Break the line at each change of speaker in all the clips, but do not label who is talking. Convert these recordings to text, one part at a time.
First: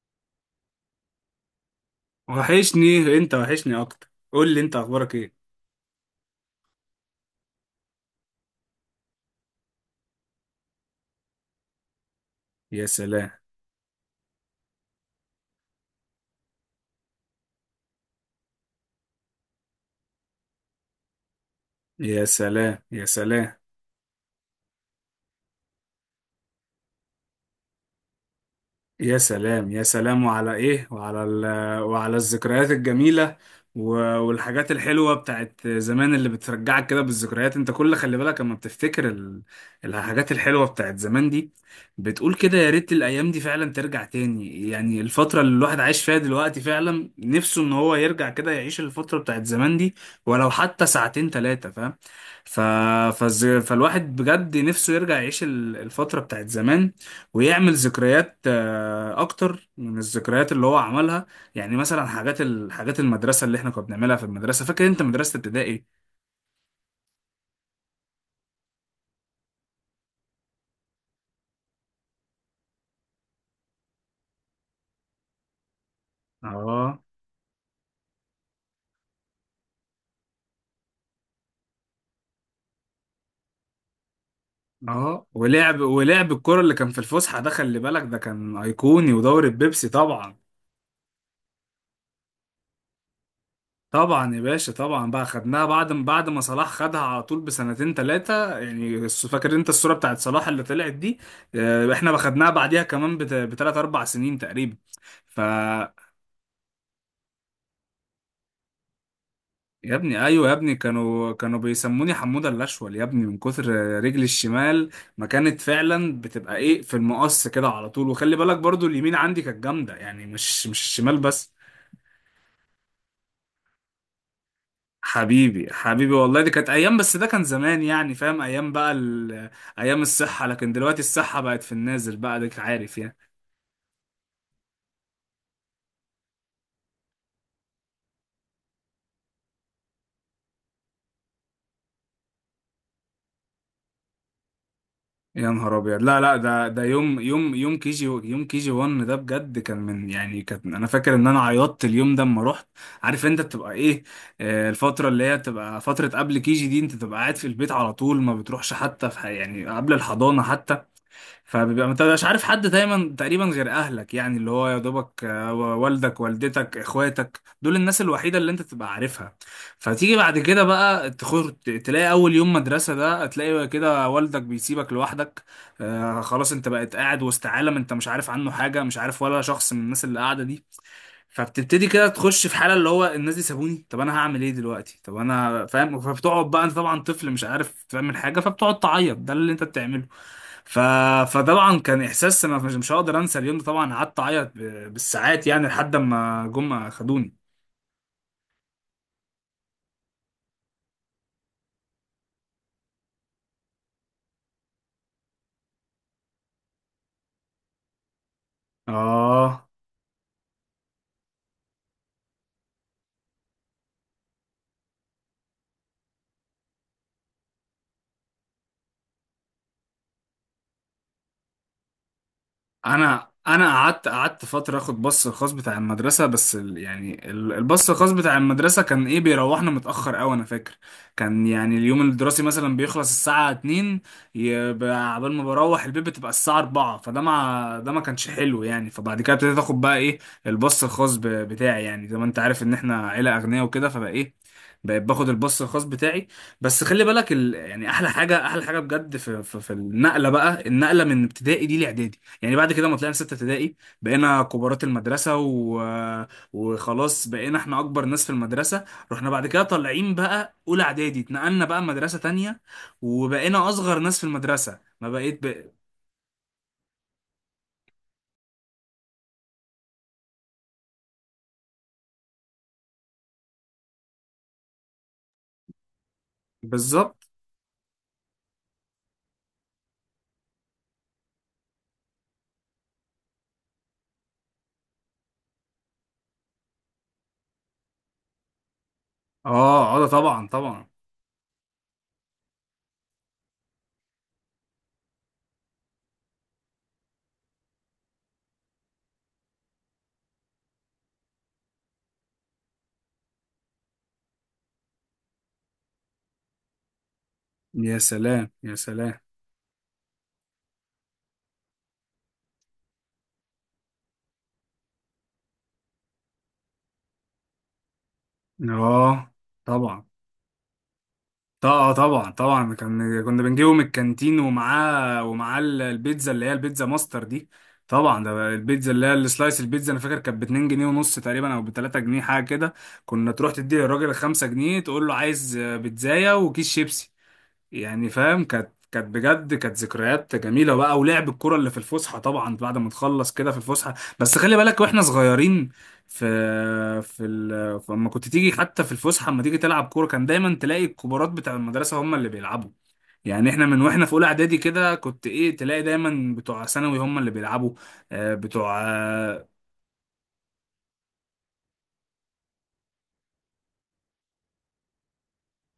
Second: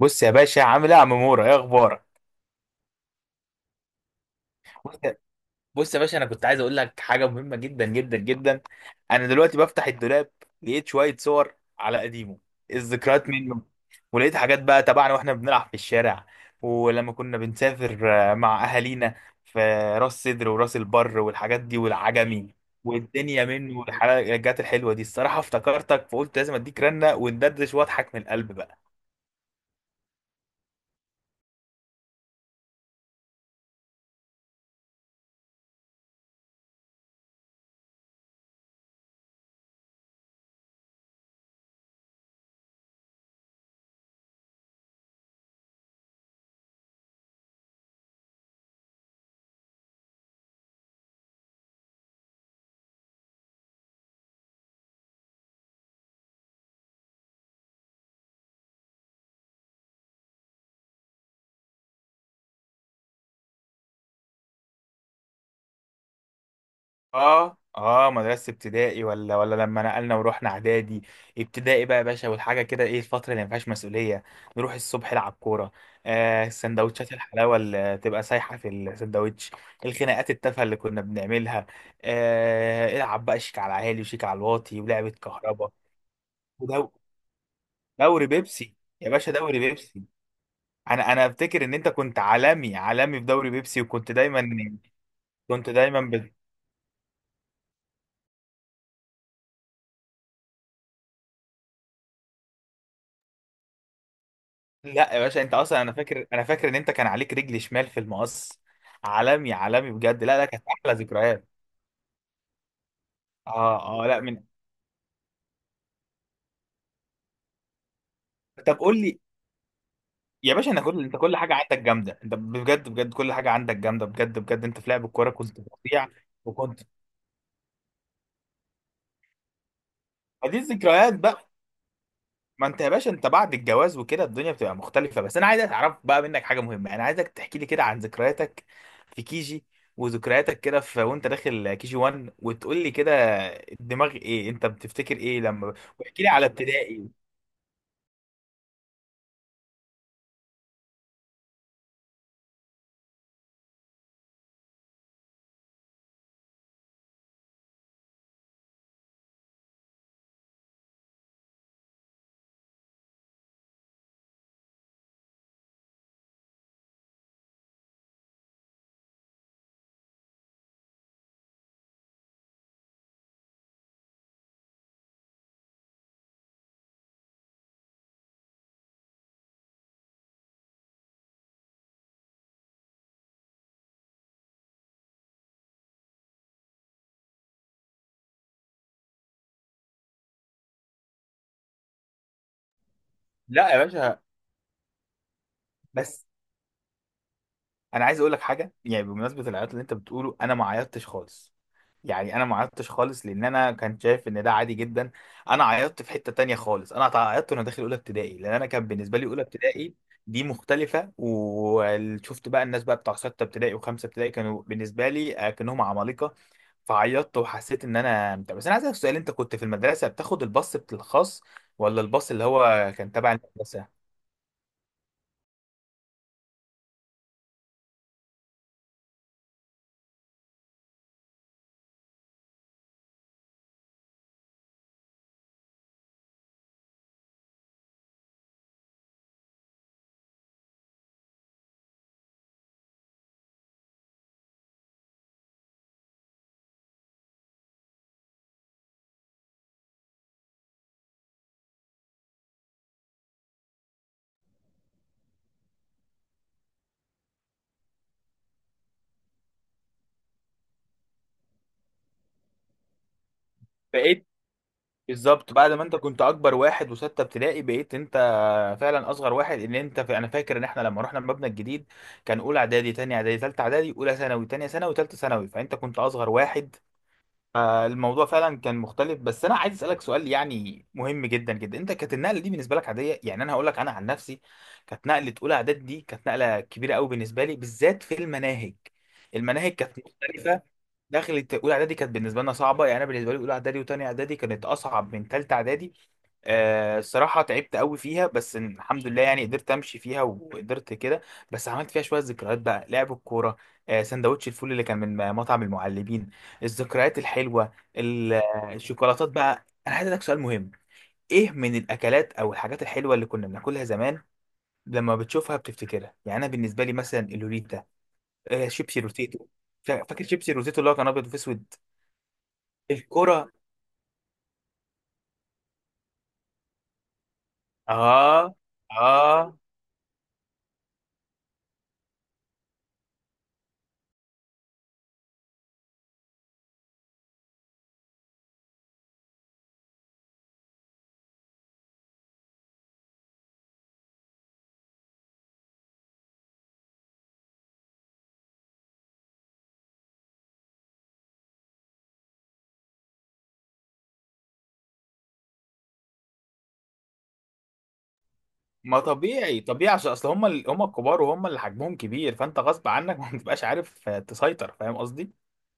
بص يا باشا، عامل ايه يا عم مورا؟ ايه اخبارك؟
وحشني انت وحشني اكتر، قول لي انت
بص
اخبارك
يا
ايه؟
بص يا باشا، انا كنت عايز اقول لك حاجه مهمه جدا جدا جدا. انا دلوقتي بفتح الدولاب، لقيت شويه صور على قديمه،
يا
الذكريات
سلام،
منه. ولقيت حاجات بقى تبعنا واحنا بنلعب في الشارع، ولما كنا بنسافر مع اهالينا في راس سدر وراس البر والحاجات دي
يا
والعجمي،
سلام، يا
والدنيا
سلام،
منه والحاجات الحلوه دي. الصراحه افتكرتك فقلت لازم اديك رنه وندردش واضحك من القلب بقى.
يا سلام، يا سلام. وعلى ايه؟ وعلى الذكريات الجميلة، والحاجات الحلوة بتاعت زمان اللي بترجعك كده بالذكريات. انت كل... خلي بالك اما بتفتكر الحاجات الحلوة بتاعت زمان دي، بتقول كده: يا ريت الايام دي فعلا ترجع تاني. يعني الفترة اللي الواحد عايش فيها دلوقتي، فعلا نفسه ان هو يرجع كده يعيش الفترة بتاعت زمان دي، ولو حتى ساعتين تلاتة، فاهم؟ ف... فالواحد بجد نفسه يرجع يعيش الفترة بتاعت زمان، ويعمل ذكريات، اكتر من الذكريات اللي هو عملها. يعني مثلا حاجات المدرسه اللي احنا كنا بنعملها في المدرسه، فاكر انت؟ مدرسه ابتدائي.
اه اه، مدرسة ابتدائي، ولا لما نقلنا ورحنا اعدادي. ابتدائي بقى يا باشا، والحاجة كده، ايه الفترة اللي ما فيهاش مسؤولية؟ نروح الصبح نلعب كورة. آه،
اه،
السندوتشات الحلاوة اللي تبقى سايحة في السندوتش، الخناقات التافهة اللي كنا بنعملها. آه، العب بقى شيك على عالي وشيك على الواطي ولعبة
اه.
كهربا.
ولعب الكرة اللي
ودوري
كان في الفسحه ده، خلي بالك ده
دوري
كان
بيبسي، يا
ايقوني،
باشا
ودوري
دوري
البيبسي
بيبسي.
طبعا.
انا افتكر ان انت كنت عالمي عالمي في دوري بيبسي، وكنت
طبعا يا باشا،
دايما
طبعا. بقى خدناها
كنت
بعد ما بعد
دايما
ما صلاح خدها على طول بسنتين ثلاثه، يعني فاكر انت الصوره بتاعت صلاح اللي طلعت دي؟ احنا خدناها بعديها كمان بثلاث اربع سنين تقريبا.
لا يا
ف
باشا، انت اصلا، انا فاكر ان انت كان عليك رجل شمال في المقص. عالمي عالمي
يا ابني،
بجد، لا لا،
ايوه يا
كانت
ابني،
احلى
كانوا
ذكريات.
كانوا بيسموني حموده الاشول يا ابني، من كتر
اه اه، لا
رجلي
من.
الشمال. ما كانت فعلا بتبقى ايه، في المقص كده على طول. وخلي بالك
طب
برضو
قول
اليمين
لي
عندي كانت جامده، يعني
يا
مش
باشا،
مش
انا كل، انت
الشمال
كل
بس.
حاجه عندك جامده، انت بجد بجد كل حاجه عندك جامده، بجد بجد انت في لعب الكوره كنت
حبيبي،
فظيع.
حبيبي والله دي كانت
وكنت،
ايام، بس ده كان زمان، يعني فاهم؟ ايام بقى ايام الصحه،
ما دي
لكن دلوقتي
الذكريات
الصحه
بقى.
بقت في النازل بقى، ديك
ما انت يا
عارف
باشا
يعني.
انت بعد الجواز وكده الدنيا بتبقى مختلفة. بس انا عايز اعرف بقى منك حاجة مهمة، انا عايزك تحكي لي كده عن ذكرياتك في كيجي، وذكرياتك كده في وانت داخل كيجي 1، وتقول لي كده الدماغ ايه انت بتفتكر ايه
يا
لما.
نهار ابيض! لا
واحكي لي
لا،
على
ده
ابتدائي.
يوم يوم يوم كي جي يوم كي جي 1، ده بجد كان من يعني... كان انا فاكر ان انا عيطت اليوم ده اما رحت. عارف انت بتبقى ايه؟ الفتره اللي هي بتبقى فتره قبل كي جي دي، انت تبقى قاعد في البيت على طول ما بتروحش، حتى في يعني قبل الحضانه حتى. فبيبقى انت مش عارف حد دايما تقريبا غير اهلك، يعني اللي هو يا دوبك، والدك والدتك اخواتك، دول الناس الوحيده اللي انت تبقى عارفها. فتيجي بعد كده بقى تلاقي اول يوم مدرسه ده، تلاقي كده والدك بيسيبك لوحدك. آه، خلاص انت بقيت قاعد وسط عالم انت مش عارف عنه حاجه، مش عارف ولا شخص من الناس اللي قاعده دي. فبتبتدي كده تخش في حاله اللي هو: الناس دي سابوني، طب انا هعمل ايه دلوقتي، طب انا فاهم. فبتقعد بقى انت، طبعا طفل مش عارف تعمل حاجه، فبتقعد تعيط، ده اللي انت بتعمله. ف... فطبعا كان احساس ما مش هقدر انسى اليوم ده.
لا يا
طبعا قعدت
باشا،
اعيط بالساعات، يعني لحد
بس
ما جم خدوني.
انا عايز اقول لك حاجة يعني بمناسبة العياط اللي انت بتقوله، انا ما عيطتش خالص. يعني انا ما عيطتش خالص لان انا كان شايف ان ده عادي جدا. انا عيطت في حتة تانية خالص، انا عيطت وانا داخل اولى ابتدائي، لان انا كان بالنسبة لي اولى
اه.
ابتدائي دي مختلفة. وشفت بقى الناس بقى بتاع ستة ابتدائي وخمسة ابتدائي، كانوا بالنسبة لي كأنهم عمالقة. فعيطت وحسيت ان انا بتاع. بس انا عايز اسالك سؤال، انت كنت في المدرسة بتاخد الباص، الخاص ولا الباص اللي هو كان
انا
تبع
انا
المدرسة؟
قعدت فتره اخد باص الخاص بتاع المدرسه، بس الباص الخاص بتاع المدرسه كان ايه، بيروحنا متاخر قوي. انا فاكر كان يعني اليوم الدراسي مثلا بيخلص الساعه 2، يبقى عبال ما بروح البيت بتبقى الساعه 4، فده مع ده ما كانش حلو يعني. فبعد كده ابتديت اخد بقى ايه، الباص الخاص بتاعي، يعني زي ما انت عارف ان احنا عيله اغنياء وكده، فبقى ايه، بقيت باخد الباص الخاص بتاعي. بس خلي بالك يعني احلى حاجه، احلى حاجه بجد في النقله بقى، النقله من ابتدائي دي لاعدادي. يعني بعد كده ما طلعنا ستة ابتدائي، بقينا كبارات المدرسة، وخلاص بقينا احنا أكبر ناس في المدرسة. رحنا بعد كده طالعين بقى أولى إعدادي، اتنقلنا بقى مدرسة تانية، وبقينا أصغر ناس في
بقيت،
المدرسة، ما بقيت
بالظبط بعد ما انت كنت اكبر واحد وستة ابتدائي، بقيت انت فعلا اصغر واحد، ان انت في، انا فاكر ان احنا لما رحنا المبنى الجديد، كان اولى اعدادي تانية اعدادي تالتة اعدادي اولى ثانوي تانية ثانوي تالتة ثانوي، فانت كنت اصغر واحد.
بالظبط.
فالموضوع فعلا كان مختلف. بس انا عايز اسالك سؤال يعني مهم جدا جدا، انت كانت النقله دي بالنسبه لك عاديه؟ يعني انا هقول لك انا عن نفسي، كانت نقله اولى اعدادي دي كانت نقله كبيره قوي بالنسبه لي، بالذات في المناهج، المناهج كانت
اه، اه، ده طبعا،
مختلفه.
طبعا.
دخلت اولى اعدادي كانت بالنسبه لنا صعبه. يعني انا بالنسبه لي اولى اعدادي وتانية اعدادي كانت اصعب من تالتة اعدادي. آه، الصراحه تعبت قوي فيها، بس الحمد لله يعني قدرت امشي فيها وقدرت كده. بس عملت فيها شويه ذكريات بقى، لعب الكوره، آه سندوتش الفول اللي كان من مطعم المعلمين، الذكريات الحلوه
يا سلام، يا سلام.
الشوكولاتات بقى. انا عايز اسالك سؤال مهم، ايه من الاكلات او الحاجات الحلوه اللي كنا بناكلها زمان لما بتشوفها بتفتكرها؟ يعني انا بالنسبه لي مثلا اللوريتا، آه شيبسي
اه،
روتيتو.
طبعا،
فاكر شيبسي روتيتو اللي هو كان ابيض واسود؟
طبعا، طبعا، طبعا. كان كنا
الكرة.
بنجيبه من الكانتين، ومعاه البيتزا، اللي هي البيتزا ماستر دي. طبعا، ده
اه
البيتزا اللي هي
اه.
السلايس. البيتزا انا فاكر كانت ب 2 جنيه ونص تقريبا، او ب 3 جنيه حاجه كده. كنا تروح تدي للراجل 5 جنيه، تقول له عايز بيتزايه وكيس شيبسي، يعني فاهم. كانت، كانت بجد كانت ذكريات جميله بقى. ولعب الكره اللي في الفسحه، طبعا بعد ما نخلص كده في الفسحه. بس خلي بالك واحنا صغيرين، في لما كنت تيجي حتى في الفسحه، لما تيجي تلعب كوره، كان دايما تلاقي الكبارات بتاع المدرسه هم اللي بيلعبوا. يعني احنا من واحنا في اولى اعدادي كده، كنت ايه، تلاقي دايما بتوع ثانوي هم اللي بيلعبوا. بتوع...
ما طبيعي طبيعي، عشان اصل هم هم الكبار وهم اللي حجمهم كبير، فانت غصب عنك ما بتبقاش عارف تسيطر، فاهم قصدي.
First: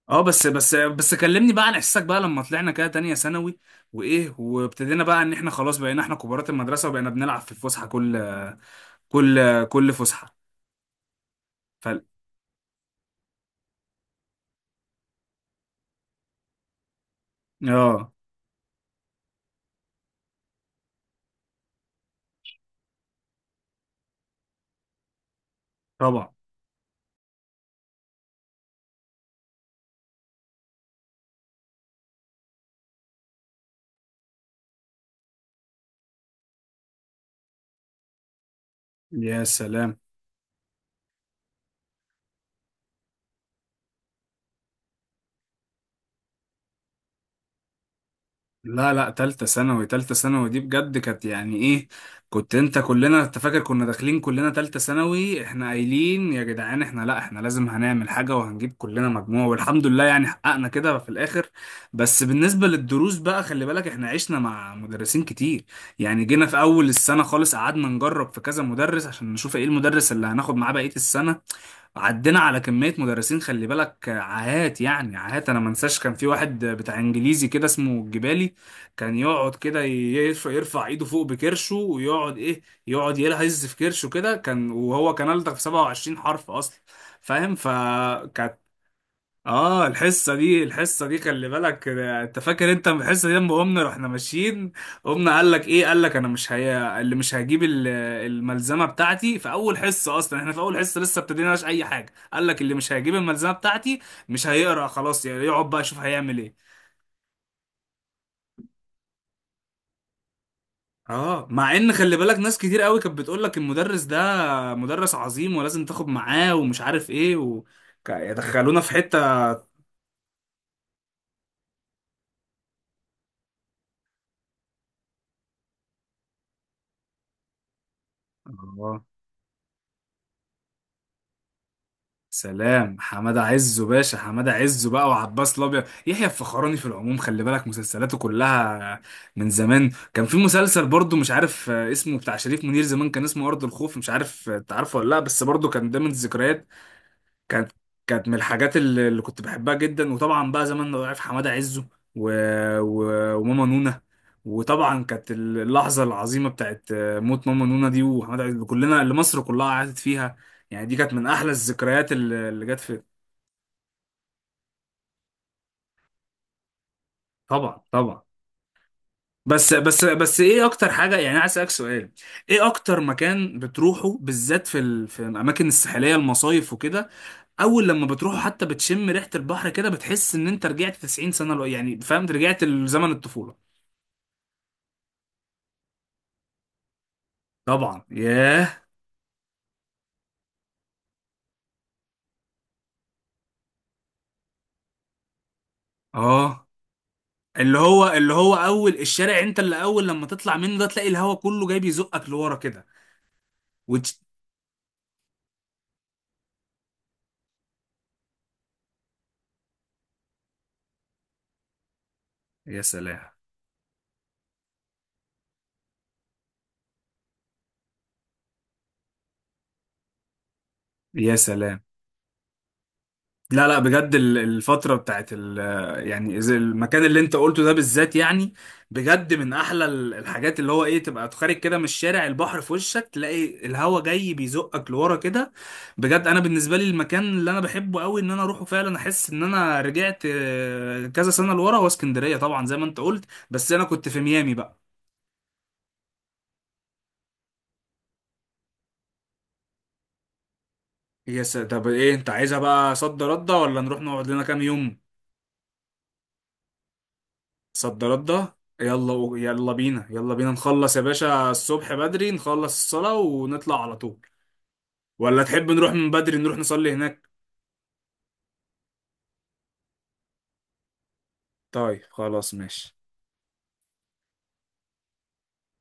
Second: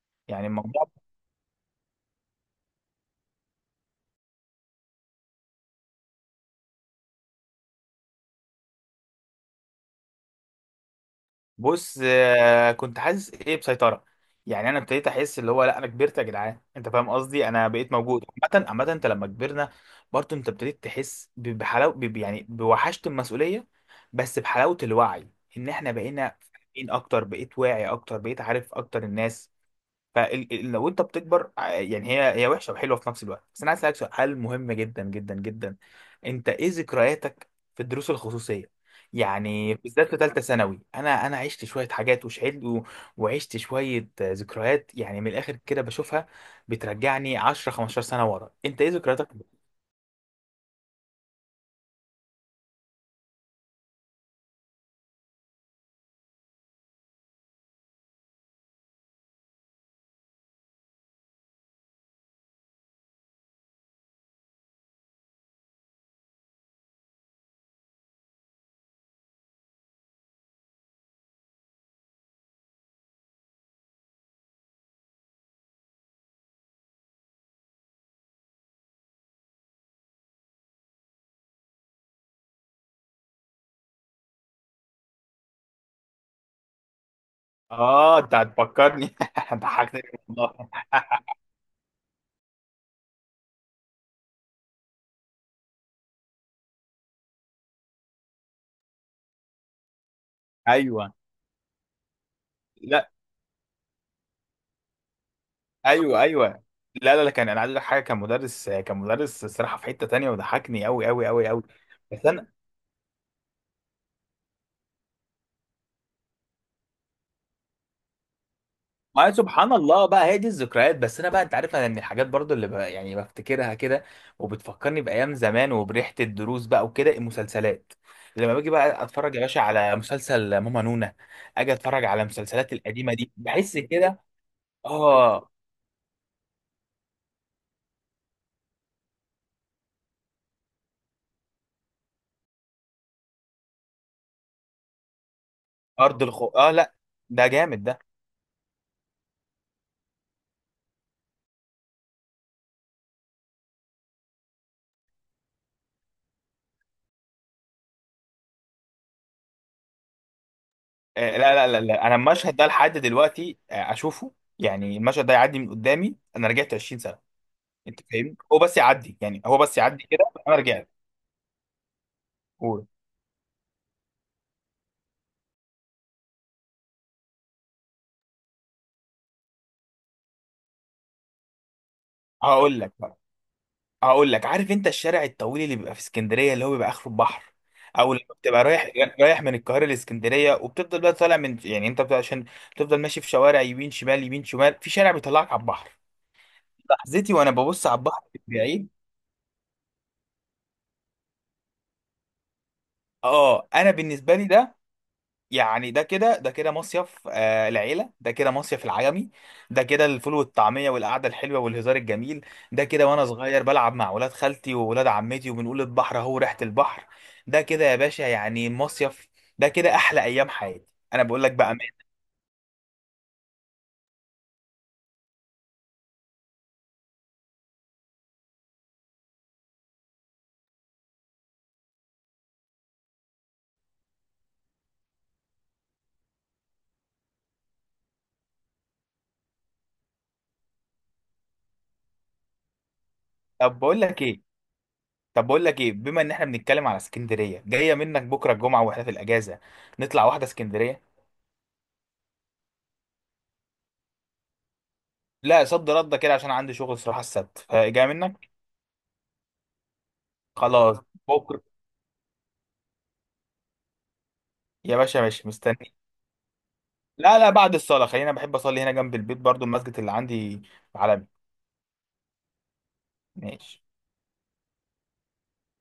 اه. بس،
يعني
بس،
الموضوع،
بس كلمني بقى عن احساسك، بقى لما طلعنا كده تانية ثانوي وايه، وابتدينا بقى ان احنا خلاص بقينا احنا كبارات المدرسة، وبقينا بنلعب في الفسحة، كل فسحة. ف
بص، كنت حاسس ايه بسيطرة. يعني انا ابتديت احس اللي هو لا، انا كبرت يا جدعان، انت فاهم قصدي؟ انا بقيت
اه،
موجود. عامة عامة، انت لما كبرنا برضه انت ابتديت تحس بحلاوة، يعني بوحشة المسؤولية، بس بحلاوة الوعي، ان احنا
طبعا.
بقينا فاهمين اكتر، بقيت واعي اكتر، بقيت عارف اكتر الناس. فلو انت بتكبر، يعني هي وحشه وحلوه في نفس الوقت. بس انا عايز اسالك سؤال مهم جدا جدا جدا، انت ايه ذكرياتك في الدروس الخصوصيه؟
يا
يعني
سلام.
بالذات في ثالثه ثانوي، انا عشت شويه حاجات وشهدت وعشت شويه، آه، ذكريات، يعني من الاخر كده بشوفها بترجعني 10 15 سنه ورا. انت ايه
لا لا،
ذكرياتك؟
تالتة ثانوي دي بجد كانت يعني ايه. كنت انت... كلنا انت فاكر كنا داخلين كلنا تالتة ثانوي، احنا قايلين يا جدعان، احنا لا، احنا لازم هنعمل حاجة وهنجيب كلنا مجموع، والحمد لله يعني حققنا كده في الاخر. بس بالنسبة للدروس بقى، خلي بالك احنا عشنا مع مدرسين كتير. يعني جينا في اول السنة خالص قعدنا نجرب في كذا مدرس عشان نشوف ايه المدرس اللي هناخد معاه بقية السنة. عدينا على كمية مدرسين، خلي بالك عاهات، يعني عاهات. انا ما انساش كان في واحد بتاع انجليزي كده اسمه الجبالي، كان يقعد كده يرفع ايده فوق بكرشه، ويقعد ايه، يقعد يلهز في كرشه كده كان، وهو كان ألدغ في 27 حرف اصلا، فاهم؟
اه، انت
فكانت
هتفكرني
اه
ضحكتني.
الحصه دي،
والله
الحصه دي خلي بالك، انت فاكر انت الحصه دي لما قمنا رحنا ماشيين؟ قمنا قال لك ايه، قال لك انا مش هي اللي مش هجيب الملزمه بتاعتي في اول حصه، اصلا احنا في اول حصه
ايوه،
لسه ابتديناش اي حاجه، قال لك اللي مش
لا،
هيجيب الملزمه بتاعتي مش هيقرا، خلاص يعني، يقعد بقى يشوف
ايوه
هيعمل
ايوه.
ايه.
لا لا لا، كان، انا عايز اقول لك حاجه، كان مدرس، كان مدرس الصراحه في حته تانية وضحكني قوي قوي
اه،
قوي قوي.
مع ان خلي
بس
بالك
انا.
ناس كتير قوي كانت بتقول لك المدرس ده مدرس عظيم ولازم تاخد معاه، ومش عارف ايه يدخلونا في حتة.
ما سبحان الله بقى هي دي الذكريات. بس انا بقى انت عارف انا من الحاجات برضو يعني بفتكرها كده وبتفكرني بايام زمان وبريحه الدروس بقى وكده، المسلسلات، لما باجي بقى
اه،
اتفرج يا باشا على مسلسل ماما نونا، اجي اتفرج على المسلسلات
سلام
القديمه دي
حمادة
بحس
عزه باشا،
كده.
حمادة عزه بقى،
اه.
وعباس الابيض، يحيى الفخراني في العموم، خلي بالك مسلسلاته كلها من زمان. كان في مسلسل برضو مش عارف اسمه، بتاع شريف منير زمان، كان اسمه ارض الخوف. مش عارف انت عارفه ولا لا، بس برضو كان ده من
ارض الخو،
الذكريات.
اه لا، ده
كانت،
جامد ده.
كانت من الحاجات اللي كنت بحبها جدا، وطبعا بقى زمان لو عارف حماده عزه و... وماما نونا، وطبعا كانت اللحظه العظيمه بتاعت موت ماما نونا دي وحماده عزه، اللي كلنا، اللي مصر كلها قعدت فيها، يعني دي كانت من
آه،
احلى
لا،
الذكريات
انا
اللي
المشهد ده
جت
لحد
في...
دلوقتي آه، اشوفه. يعني المشهد ده يعدي من قدامي، انا رجعت 20 سنه.
طبعا،
انت
طبعا.
فاهمني؟ هو بس يعدي، يعني هو
بس،
بس يعدي
بس،
كده.
بس
انا
ايه
رجعت.
اكتر حاجه، يعني أنا عايز اسالك سؤال: ايه
قول.
اكتر مكان بتروحه، بالذات في الاماكن الساحليه، المصايف وكده، اول لما بتروحوا حتى بتشم ريحه البحر كده، بتحس ان انت رجعت 90 سنه، لو يعني فهمت، رجعت
هقول لك
لزمن
بقى،
الطفوله.
هقول لك، عارف انت الشارع الطويل اللي بيبقى في اسكندريه اللي هو بيبقى اخره البحر،
طبعا،
او لما بتبقى
ياه.
رايح، رايح من القاهره لاسكندريه، وبتفضل بقى طالع من، يعني انت بتبقى عشان بتفضل ماشي في شوارع يمين شمال يمين شمال، في شارع بيطلعك على البحر؟
اه،
لحظتي وانا
اللي
ببص على
هو
البحر
اللي هو
من بعيد.
اول الشارع انت اللي اول لما تطلع منه ده، تلاقي الهوا كله جاي بيزقك لورا كده.
اه، انا
وتش...
بالنسبه لي ده، يعني ده كده، ده كده مصيف، آه العيلة، ده كده مصيف العجمي، ده كده الفول والطعمية والقعدة الحلوة والهزار الجميل.
يا
ده كده وأنا
سلام،
صغير بلعب مع ولاد خالتي وولاد عمتي، وبنقول البحر أهو، ريحة البحر. ده كده يا باشا يعني مصيف، ده كده أحلى أيام حياتي. أنا
يا
بقول لك بقى.
سلام. لا لا، بجد الفترة بتاعت ال... يعني زي المكان اللي انت قلته ده بالذات، يعني بجد من احلى الحاجات، اللي هو ايه، تبقى خارج كده من الشارع، البحر في وشك، تلاقي الهوا جاي بيزقك لورا كده. بجد انا بالنسبة لي المكان اللي انا بحبه قوي ان انا اروحه، فعلا احس ان انا رجعت كذا سنة لورا، هو اسكندرية طبعا زي ما انت قلت. بس
طب
انا
بقول
كنت في
لك إيه،
ميامي بقى.
طب بقول لك إيه، بما إن إحنا بنتكلم على اسكندرية، جاية منك بكرة الجمعة وإحنا في الأجازة، نطلع واحدة اسكندرية.
طب ايه انت عايزها بقى، صد رد ولا نروح نقعد لنا كام يوم؟
لا، صد رد كده، عشان عندي شغل صراحة السبت،
صد
فجاية منك.
رده. يلا يلا بينا، يلا بينا نخلص
خلاص،
يا باشا،
بكرة
الصبح بدري نخلص الصلاة ونطلع على طول،
يا باشا،
ولا
ماشي،
تحب نروح
مستني.
من بدري نروح نصلي هناك؟
لا لا، بعد الصلاة، خلينا، بحب أصلي هنا جنب البيت برضو المسجد اللي عندي. عالمي.
طيب خلاص، ماشي.
ماشي.